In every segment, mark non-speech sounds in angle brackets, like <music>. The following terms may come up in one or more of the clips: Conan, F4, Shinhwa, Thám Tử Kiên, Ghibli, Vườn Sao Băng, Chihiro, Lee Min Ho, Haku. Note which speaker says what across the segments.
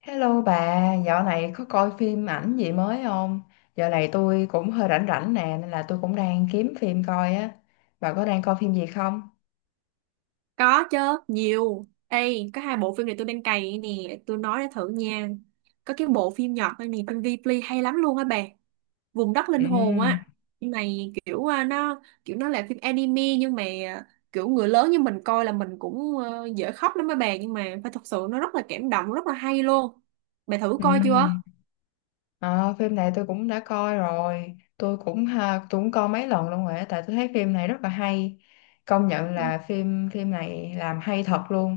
Speaker 1: Hello bà, dạo này có coi phim ảnh gì mới không? Dạo này tôi cũng hơi rảnh rảnh nè, nên là tôi cũng đang kiếm phim coi á. Bà có đang coi phim gì không?
Speaker 2: Có chứ, nhiều. Ê, có hai bộ phim này tôi đang cày nè, tôi nói để thử nha. Có cái bộ phim Nhật này nè, phim Ghibli hay lắm luôn á bà. Vùng đất linh
Speaker 1: Ừ,
Speaker 2: hồn á. Phim này kiểu nó kiểu nó là phim anime nhưng mà kiểu người lớn như mình coi là mình cũng dễ khóc lắm á bà, nhưng mà phải thật sự nó rất là cảm động, rất là hay luôn. Bà thử coi chưa?
Speaker 1: ừ. Ờ, phim này tôi cũng đã coi rồi, tôi cũng coi mấy lần luôn rồi á, tại tôi thấy phim này rất là hay. Công nhận
Speaker 2: Ừ.
Speaker 1: là phim phim này làm hay thật luôn,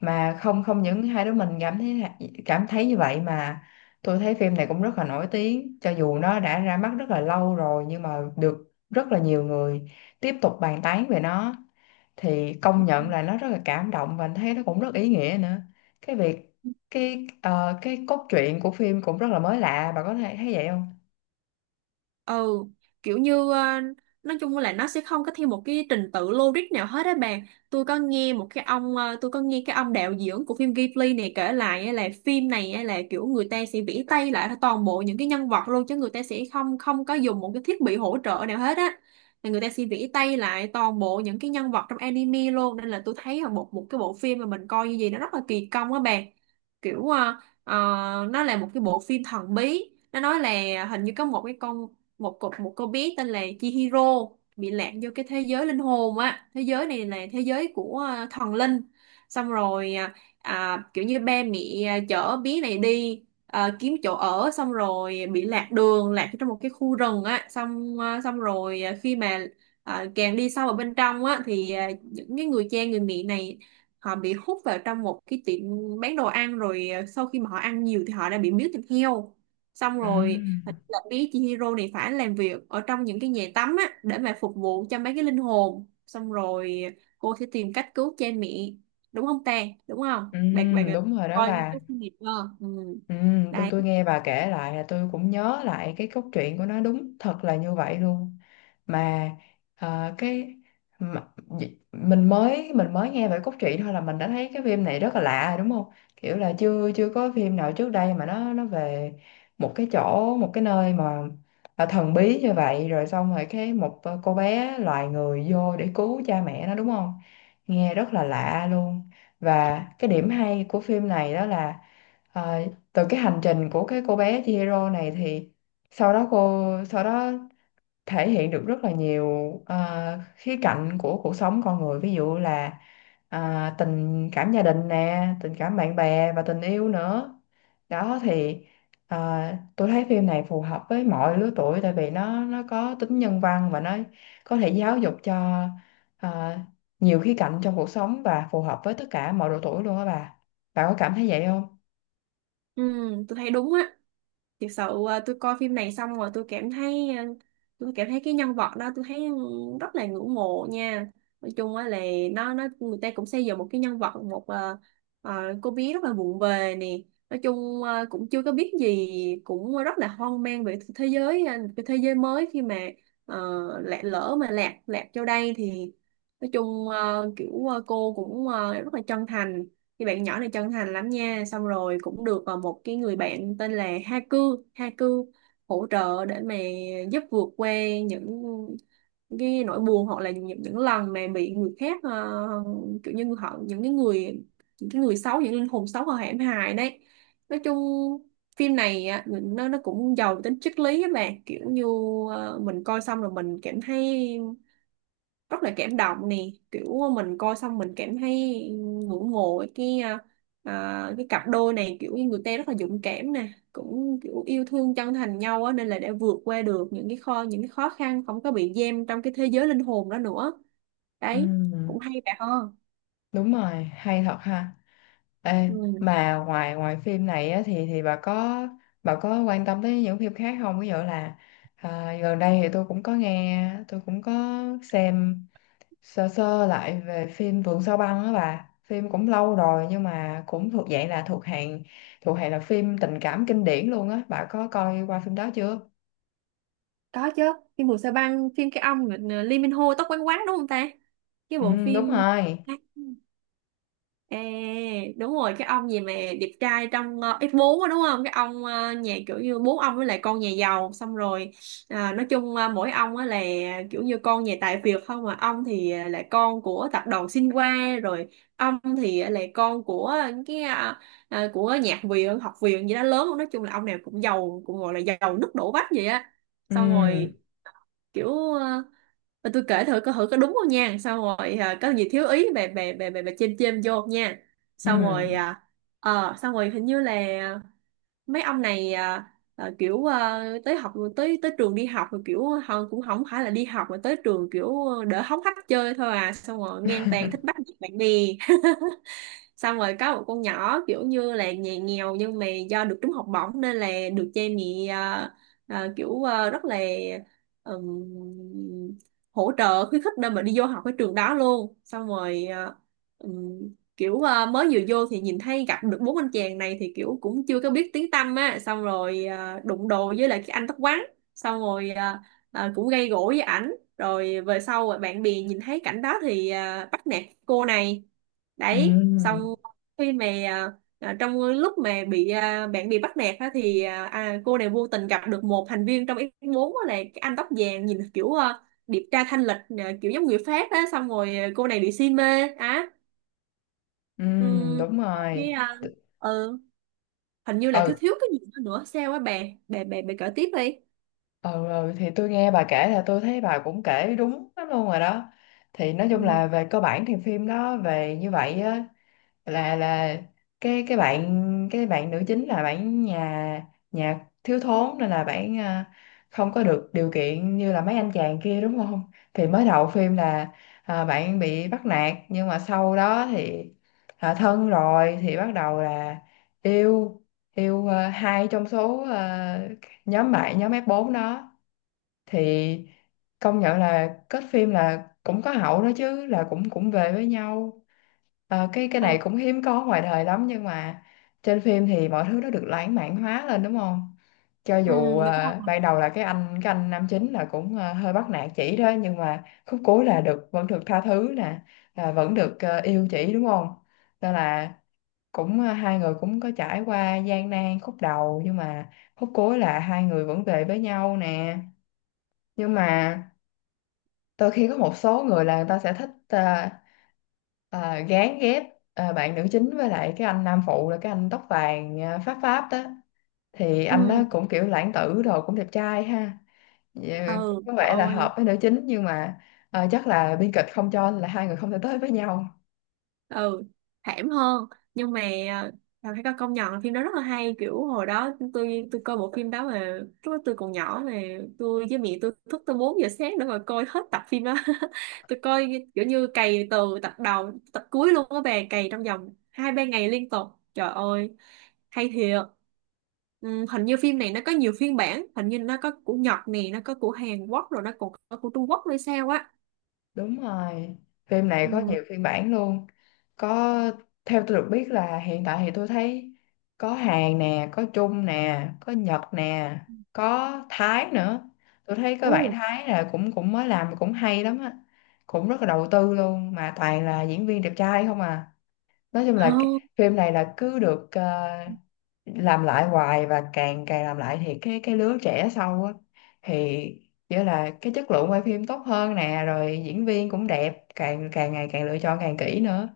Speaker 1: mà không không những hai đứa mình cảm thấy như vậy, mà tôi thấy phim này cũng rất là nổi tiếng. Cho dù nó đã ra mắt rất là lâu rồi nhưng mà được rất là nhiều người tiếp tục bàn tán về nó, thì công nhận là nó rất là cảm động và anh thấy nó cũng rất ý nghĩa nữa. Cái việc cái ờ, cái cốt truyện của phim cũng rất là mới lạ, bà có thể thấy vậy không?
Speaker 2: Ừ, kiểu như nói chung là nó sẽ không có theo một cái trình tự logic nào hết á bạn. Tôi có nghe một cái ông tôi có nghe cái ông đạo diễn của phim Ghibli này kể lại á, là phim này á là kiểu người ta sẽ vẽ tay lại toàn bộ những cái nhân vật luôn, chứ người ta sẽ không không có dùng một cái thiết bị hỗ trợ nào hết á, là người ta sẽ vẽ tay lại toàn bộ những cái nhân vật trong anime luôn, nên là tôi thấy là một một cái bộ phim mà mình coi như gì nó rất là kỳ công á bạn. Kiểu nó là một cái bộ phim thần bí, nó nói là hình như có một cái con một cục một cô bé tên là Chihiro bị lạc vô cái thế giới linh hồn á, thế giới này là thế giới của thần linh. Xong rồi kiểu như ba mẹ chở bé này đi kiếm chỗ ở, xong rồi bị lạc đường lạc trong một cái khu rừng á, xong xong rồi khi mà càng đi sâu vào bên trong á thì những cái người cha người mẹ này họ bị hút vào trong một cái tiệm bán đồ ăn, rồi sau khi mà họ ăn nhiều thì họ đã bị miếu thịt heo, xong
Speaker 1: Ừ,
Speaker 2: rồi hình như là bé Chihiro này phải làm việc ở trong những cái nhà tắm á để mà phục vụ cho mấy cái linh hồn, xong rồi cô sẽ tìm cách cứu cha mẹ, đúng không ta, đúng không
Speaker 1: ừ,
Speaker 2: bạn bạn
Speaker 1: đúng rồi đó
Speaker 2: coi
Speaker 1: bà.
Speaker 2: cái kinh nghiệm đó. Ừ.
Speaker 1: Ừ, tôi
Speaker 2: Đấy.
Speaker 1: tôi nghe bà kể lại là tôi cũng nhớ lại cái cốt truyện của nó đúng thật là như vậy luôn. Mà ờ, cái mà, d- mình mới nghe về cốt truyện thôi là mình đã thấy cái phim này rất là lạ rồi, đúng không? Kiểu là chưa chưa có phim nào trước đây mà nó về một cái chỗ, một cái nơi mà là thần bí như vậy. Rồi xong rồi một cô bé loài người vô để cứu cha mẹ nó, đúng không? Nghe rất là lạ luôn. Và cái điểm hay của phim này đó là ờ, từ cái hành trình của cái cô bé Chihiro này, thì sau đó cô sau đó thể hiện được rất là nhiều khía cạnh của cuộc sống con người. Ví dụ là tình cảm gia đình nè, tình cảm bạn bè, và tình yêu nữa. Đó thì tôi thấy phim này phù hợp với mọi lứa tuổi, tại vì nó có tính nhân văn và nó có thể giáo dục cho à, nhiều khía cạnh trong cuộc sống, và phù hợp với tất cả mọi độ tuổi luôn á bà. Bà có cảm thấy vậy không?
Speaker 2: Ừ, tôi thấy đúng á. Thực sự tôi coi phim này xong rồi tôi cảm thấy tôi cảm thấy cái nhân vật đó tôi thấy rất là ngưỡng mộ nha. Nói chung á là nó người ta cũng xây dựng một cái nhân vật, một ờ, cô bé rất là vụng về nè, nói chung cũng chưa có biết gì, cũng rất là hoang mang về thế giới cái thế giới mới, khi mà ờ, lạc lỡ mà lạc lạc vô đây thì nói chung kiểu cô cũng rất là chân thành. Thì bạn nhỏ này chân thành lắm nha, xong rồi cũng được một cái người bạn tên là Haku. Haku Hỗ trợ để mà giúp vượt qua những cái nỗi buồn, hoặc là những lần mà bị người khác kiểu như họ, những cái người, những cái người xấu, những linh hồn xấu họ hãm hại. Đấy. Nói chung phim này á, nó cũng giàu tính triết lý các bạn, kiểu như mình coi xong rồi mình cảm thấy rất là cảm động nè, kiểu mình coi xong mình cảm thấy ngưỡng mộ cái cái cặp đôi này, kiểu như người ta rất là dũng cảm nè, cũng kiểu yêu thương chân thành nhau á, nên là đã vượt qua được những cái kho những cái khó khăn, không có bị giam trong cái thế giới linh hồn đó nữa.
Speaker 1: Ừ,
Speaker 2: Đấy, cũng hay bà ho.
Speaker 1: đúng rồi, hay thật ha. Ê,
Speaker 2: Ừ.
Speaker 1: mà ngoài ngoài phim này á, thì bà có quan tâm tới những phim khác không? Ví dụ là gần đây, thì tôi cũng có nghe, tôi cũng có xem sơ sơ lại về phim Vườn Sao Băng á bà. Phim cũng lâu rồi nhưng mà cũng thuộc dạng là thuộc hàng là phim tình cảm kinh điển luôn á. Bà có coi qua phim đó chưa?
Speaker 2: Có chứ, phim Mùa Sa Băng, phim cái ông là Lee Min Ho tóc quăn quắn đúng không ta, cái
Speaker 1: Ừ,
Speaker 2: bộ
Speaker 1: đúng
Speaker 2: phim.
Speaker 1: rồi.
Speaker 2: Ê, đúng rồi, cái ông gì mà đẹp trai trong X4 á, đúng không, cái ông nhà kiểu như bố ông với lại con nhà giàu xong rồi nói chung mỗi ông á là kiểu như con nhà tài phiệt không, mà ông thì là con của tập đoàn Shinhwa rồi, ông thì là con của cái của nhạc viện học viện gì đó lớn, nói chung là ông nào cũng giàu, cũng gọi là giàu nứt đổ vách vậy á.
Speaker 1: Ừ,
Speaker 2: Xong rồi kiểu ờ, mà tôi kể thử coi thử có đúng không nha, xong rồi có gì thiếu ý bà, chêm chêm vô nha.
Speaker 1: ừ,
Speaker 2: Xong rồi xong rồi hình như là mấy ông này kiểu tới học tới tới trường đi học, rồi kiểu họ cũng không phải là đi học mà tới trường, kiểu đỡ hóng hách chơi thôi à, xong rồi ngang tàn thích bắt nạt bạn bè. <laughs> Xong rồi có một con nhỏ kiểu như là nhà nghèo, nhưng mà do được trúng học bổng nên là được cha mẹ kiểu rất là ừm, hỗ trợ khuyến khích để mà đi vô học cái trường đó luôn, xong rồi ừm, kiểu mới vừa vô thì nhìn thấy gặp được bốn anh chàng này, thì kiểu cũng chưa có biết tiếng tăm á, xong rồi đụng đồ với lại cái anh tóc quắn, xong rồi cũng gây gổ với ảnh, rồi về sau bạn bè nhìn thấy cảnh đó thì bắt nạt cô này.
Speaker 1: ừ,
Speaker 2: Đấy,
Speaker 1: ừ,
Speaker 2: xong khi mà trong lúc mà bị bạn bị bắt nạt á, thì cô này vô tình gặp được một thành viên trong F4 á, là cái anh tóc vàng nhìn kiểu điệp tra thanh lịch, kiểu giống người Pháp á, xong rồi cô này bị si mê á.
Speaker 1: ừ,
Speaker 2: Ừm,
Speaker 1: đúng rồi.
Speaker 2: cái ừ, hình như là thiếu
Speaker 1: Ừ.
Speaker 2: thiếu cái gì đó nữa sao á bà, bà kể tiếp đi.
Speaker 1: Ừ, ừ thì tôi nghe bà kể là tôi thấy bà cũng kể đúng lắm luôn rồi đó. Thì nói chung
Speaker 2: Ừ.
Speaker 1: là về cơ bản thì phim đó về như vậy á. Là cái bạn nữ chính là bạn nhà nhà thiếu thốn, nên là bạn không có được điều kiện như là mấy anh chàng kia, đúng không? Thì mới đầu phim là bạn bị bắt nạt, nhưng mà sau đó thì thân rồi, thì bắt đầu là yêu, hai trong số nhóm nhóm f bốn đó. Thì công nhận là kết phim là cũng có hậu đó chứ, là cũng cũng về với nhau. Ờ, cái
Speaker 2: Ừ,
Speaker 1: này cũng hiếm có ngoài đời lắm, nhưng mà trên phim thì mọi thứ nó được lãng mạn hóa lên, đúng không? Cho
Speaker 2: ừ,
Speaker 1: dù
Speaker 2: đúng
Speaker 1: ờ,
Speaker 2: rồi.
Speaker 1: ban đầu là cái anh nam chính là cũng hơi bắt nạt chị đó, nhưng mà khúc cuối là được, vẫn được tha thứ nè, là vẫn được yêu chị, đúng không? Nên là cũng hai người cũng có trải qua gian nan khúc đầu, nhưng mà khúc cuối là hai người vẫn về với nhau nè. Nhưng mà đôi khi có một số người là người ta sẽ thích gán ghép bạn nữ chính với lại cái anh nam phụ, là cái anh tóc vàng, pháp pháp đó. Thì anh đó
Speaker 2: Ừ,
Speaker 1: cũng kiểu lãng tử, rồi cũng đẹp trai ha. Dạ, cũng
Speaker 2: ừ,
Speaker 1: có
Speaker 2: trời
Speaker 1: vẻ là
Speaker 2: ơi.
Speaker 1: hợp với nữ chính, nhưng mà chắc là biên kịch không cho, là hai người không thể tới với nhau.
Speaker 2: Ừ, thảm hơn, nhưng mà phải có công nhận là phim đó rất là hay, kiểu hồi đó tôi coi bộ phim đó mà lúc đó tôi còn nhỏ, mà tôi với mẹ tôi thức tới 4 giờ sáng để mà coi hết tập phim đó. <laughs> Tôi coi kiểu như cày từ tập đầu tập cuối luôn á bà, cày trong vòng hai ba ngày liên tục. Trời ơi, hay thiệt. Ừ, hình như phim này nó có nhiều phiên bản, hình như nó có của Nhật nè, nó có của Hàn Quốc, rồi nó còn có của Trung Quốc hay sao á.
Speaker 1: Đúng rồi, phim này có
Speaker 2: Ừ.
Speaker 1: nhiều phiên bản luôn. Có, theo tôi được biết là hiện tại thì tôi thấy có Hàn nè, có Trung nè, có Nhật nè, có Thái nữa. Tôi thấy có bạn Thái là cũng cũng mới làm, cũng hay lắm á. Cũng rất là đầu tư luôn, mà toàn là diễn viên đẹp trai không à, nói chung là cái
Speaker 2: Ồ.
Speaker 1: phim này là cứ được làm lại hoài. Và càng càng làm lại thì cái lứa trẻ sau á, thì nghĩa là cái chất lượng quay phim tốt hơn nè, rồi diễn viên cũng đẹp, càng càng ngày càng lựa chọn càng kỹ nữa.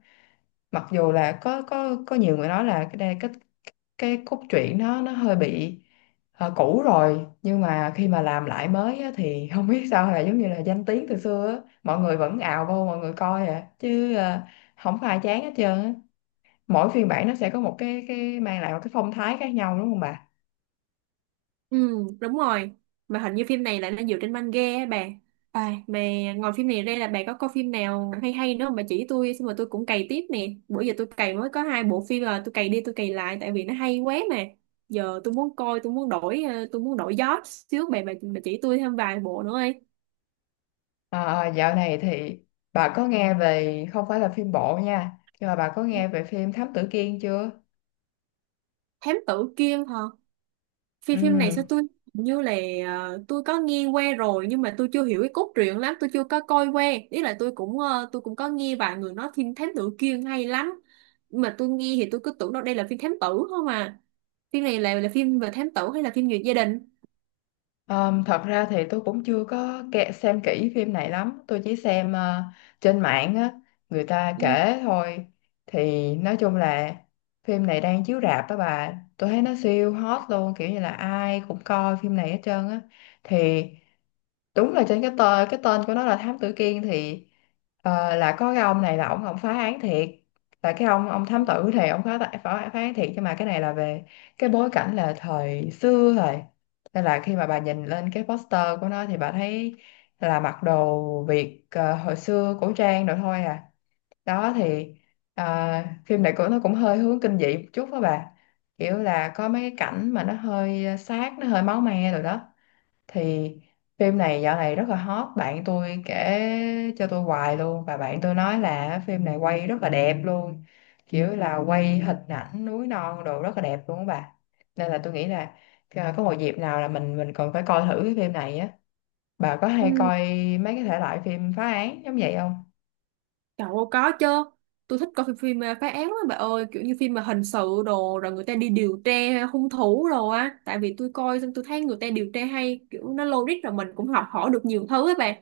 Speaker 1: Mặc dù là có nhiều người nói là cái đây- cái cốt truyện nó hơi bị cũ rồi, nhưng mà khi mà làm lại mới á, thì <laughs> không biết sao là giống như là danh tiếng từ xưa á, mọi người vẫn ào vô, mọi người coi à chứ không có ai chán hết trơn á. Mỗi phiên bản nó sẽ có một cái mang lại một cái phong thái khác nhau, đúng không bà?
Speaker 2: Ừ, đúng rồi. Mà hình như phim này lại nó dựa trên manga á bà. À, mà ngoài phim này ra là bà có coi phim nào hay hay nữa không? Bà chỉ tôi xong rồi tôi cũng cày tiếp nè. Bữa giờ tôi cày mới có hai bộ phim là tôi cày đi tôi cày lại tại vì nó hay quá mà. Giờ tôi muốn coi, tôi muốn đổi tôi muốn đổi gió xíu bà, bà chỉ tôi thêm vài bộ nữa đi.
Speaker 1: Dạo này thì bà có nghe về, không phải là phim bộ nha, nhưng mà bà có nghe về phim Thám Tử Kiên chưa?
Speaker 2: Thám tử Kiên hả? Phim phim này sao
Speaker 1: Ừ.
Speaker 2: tôi hình như là tôi có nghe qua rồi, nhưng mà tôi chưa hiểu cái cốt truyện lắm, tôi chưa có coi qua. Ý là tôi cũng tôi cũng có nghe vài người nói phim thám tử kia hay lắm. Nhưng mà tôi nghe thì tôi cứ tưởng đâu đây là phim thám tử không à. Phim này là phim về thám tử hay là phim về gia đình?
Speaker 1: Thật ra thì tôi cũng chưa có xem kỹ phim này lắm, tôi chỉ xem trên mạng á, người ta
Speaker 2: Ừ.
Speaker 1: kể thôi. Thì nói chung là phim này đang chiếu rạp đó bà. Tôi thấy nó siêu hot luôn, kiểu như là ai cũng coi phim này hết trơn á. Thì đúng là trên cái tên, của nó là Thám Tử Kiên, thì là có cái ông này là ông phá án thiệt, là cái ông thám tử, thì ông phá, phá án thiệt. Nhưng mà cái này là về cái bối cảnh là thời xưa rồi, nên là khi mà bà nhìn lên cái poster của nó thì bà thấy là mặc đồ Việt hồi xưa, cổ trang rồi thôi à. Đó thì ờ, phim này của nó cũng hơi hướng kinh dị một chút đó bà, kiểu là có mấy cái cảnh mà nó hơi sát, nó hơi máu me rồi đó. Thì phim này dạo này rất là hot, bạn tôi kể cho tôi hoài luôn, và bạn tôi nói là phim này quay rất là đẹp luôn, kiểu là quay hình ảnh núi non đồ rất là đẹp luôn á bà. Nên là tôi nghĩ là có một dịp nào là mình còn phải coi thử cái phim này á. Bà có hay
Speaker 2: Ừ.
Speaker 1: coi mấy cái thể loại phim phá án giống vậy không?
Speaker 2: Trời ơi, có chứ. Tôi thích coi phim, phim phá án lắm bà ơi, kiểu như phim mà hình sự đồ, rồi người ta đi điều tra hung thủ rồi á, tại vì tôi coi xong tôi thấy người ta điều tra hay, kiểu nó logic, rồi mình cũng học hỏi được nhiều thứ ấy bà.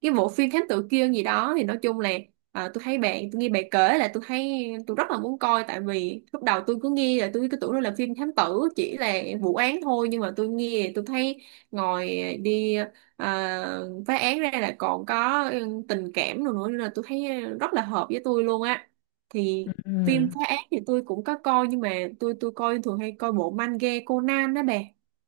Speaker 2: Cái bộ phim Thám Tử Kiên gì đó thì nói chung là tôi thấy bạn, tôi nghe bạn kể là tôi thấy tôi rất là muốn coi, tại vì lúc đầu tôi cứ nghe là tôi cứ tưởng nó là phim thám tử chỉ là vụ án thôi, nhưng mà tôi nghe tôi thấy ngồi đi à, phá án ra là còn có ừ, tình cảm rồi nữa, nên là tôi thấy rất là hợp với tôi luôn á.
Speaker 1: Ừ.
Speaker 2: Thì phim phá án thì tôi cũng có coi, nhưng mà tôi coi thường hay coi bộ manga Conan đó bà.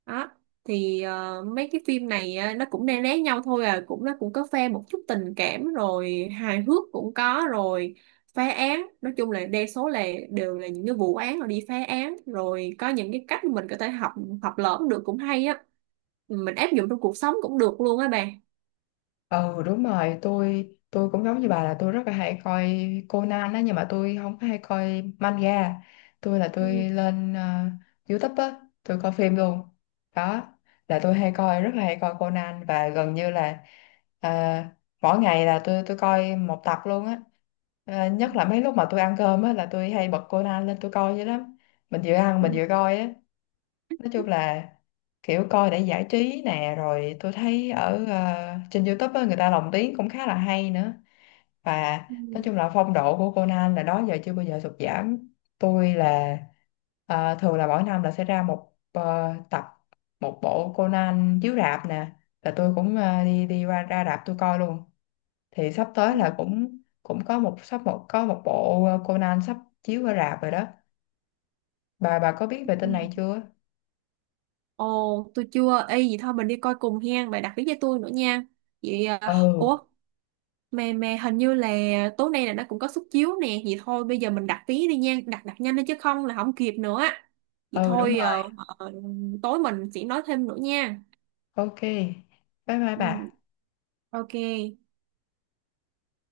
Speaker 2: Đó thì mấy cái phim này nó cũng né né nhau thôi à, cũng nó cũng có pha một chút tình cảm, rồi hài hước cũng có, rồi phá án nói chung là đa số là đều là những cái vụ án, rồi đi phá án, rồi có những cái cách mình có thể học học lỏm được cũng hay á, mình áp dụng trong cuộc sống cũng được luôn á bà.
Speaker 1: Ừ, đúng rồi, tôi cũng giống như bà là tôi rất là hay coi Conan á, nhưng mà tôi không có hay coi manga. Tôi
Speaker 2: Ừ,
Speaker 1: lên YouTube á, tôi coi phim luôn. Đó là tôi hay coi, rất là hay coi Conan, và gần như là ờ, mỗi ngày là tôi coi một tập luôn á. Ờ, nhất là mấy lúc mà tôi ăn cơm á là tôi hay bật Conan lên tôi coi vậy lắm, mình vừa ăn mình
Speaker 2: ừ,
Speaker 1: vừa coi á. Nói chung là kiểu coi để giải trí nè, rồi tôi thấy trên YouTube á, người ta lồng tiếng cũng khá là hay nữa. Và
Speaker 2: ừ,
Speaker 1: nói chung là phong độ của Conan là đó giờ chưa bao giờ sụt giảm. Tôi là ờ, thường là mỗi năm là sẽ ra một ờ, tập một bộ Conan chiếu rạp nè, là tôi cũng đi đi ra ra rạp tôi coi luôn. Thì sắp tới
Speaker 2: ừ,
Speaker 1: là cũng cũng có một bộ Conan sắp chiếu ở rạp rồi đó bà. Bà có biết về tin này
Speaker 2: ừ.
Speaker 1: chưa?
Speaker 2: Ồ, tôi chưa y, vậy thôi mình đi coi cùng hen bà, đặt vé cho tôi nữa nha. Vậy
Speaker 1: Ừ.
Speaker 2: ủa, mà hình như là tối nay là nó cũng có suất chiếu nè, vậy thôi bây giờ mình đặt vé đi nha, đặt đặt nhanh đi chứ không là không kịp nữa. Vậy
Speaker 1: Ừ, đúng
Speaker 2: thôi
Speaker 1: rồi.
Speaker 2: ờ, tối mình sẽ nói thêm nữa nha.
Speaker 1: Ok, bye bye bà.
Speaker 2: Ừ, ok.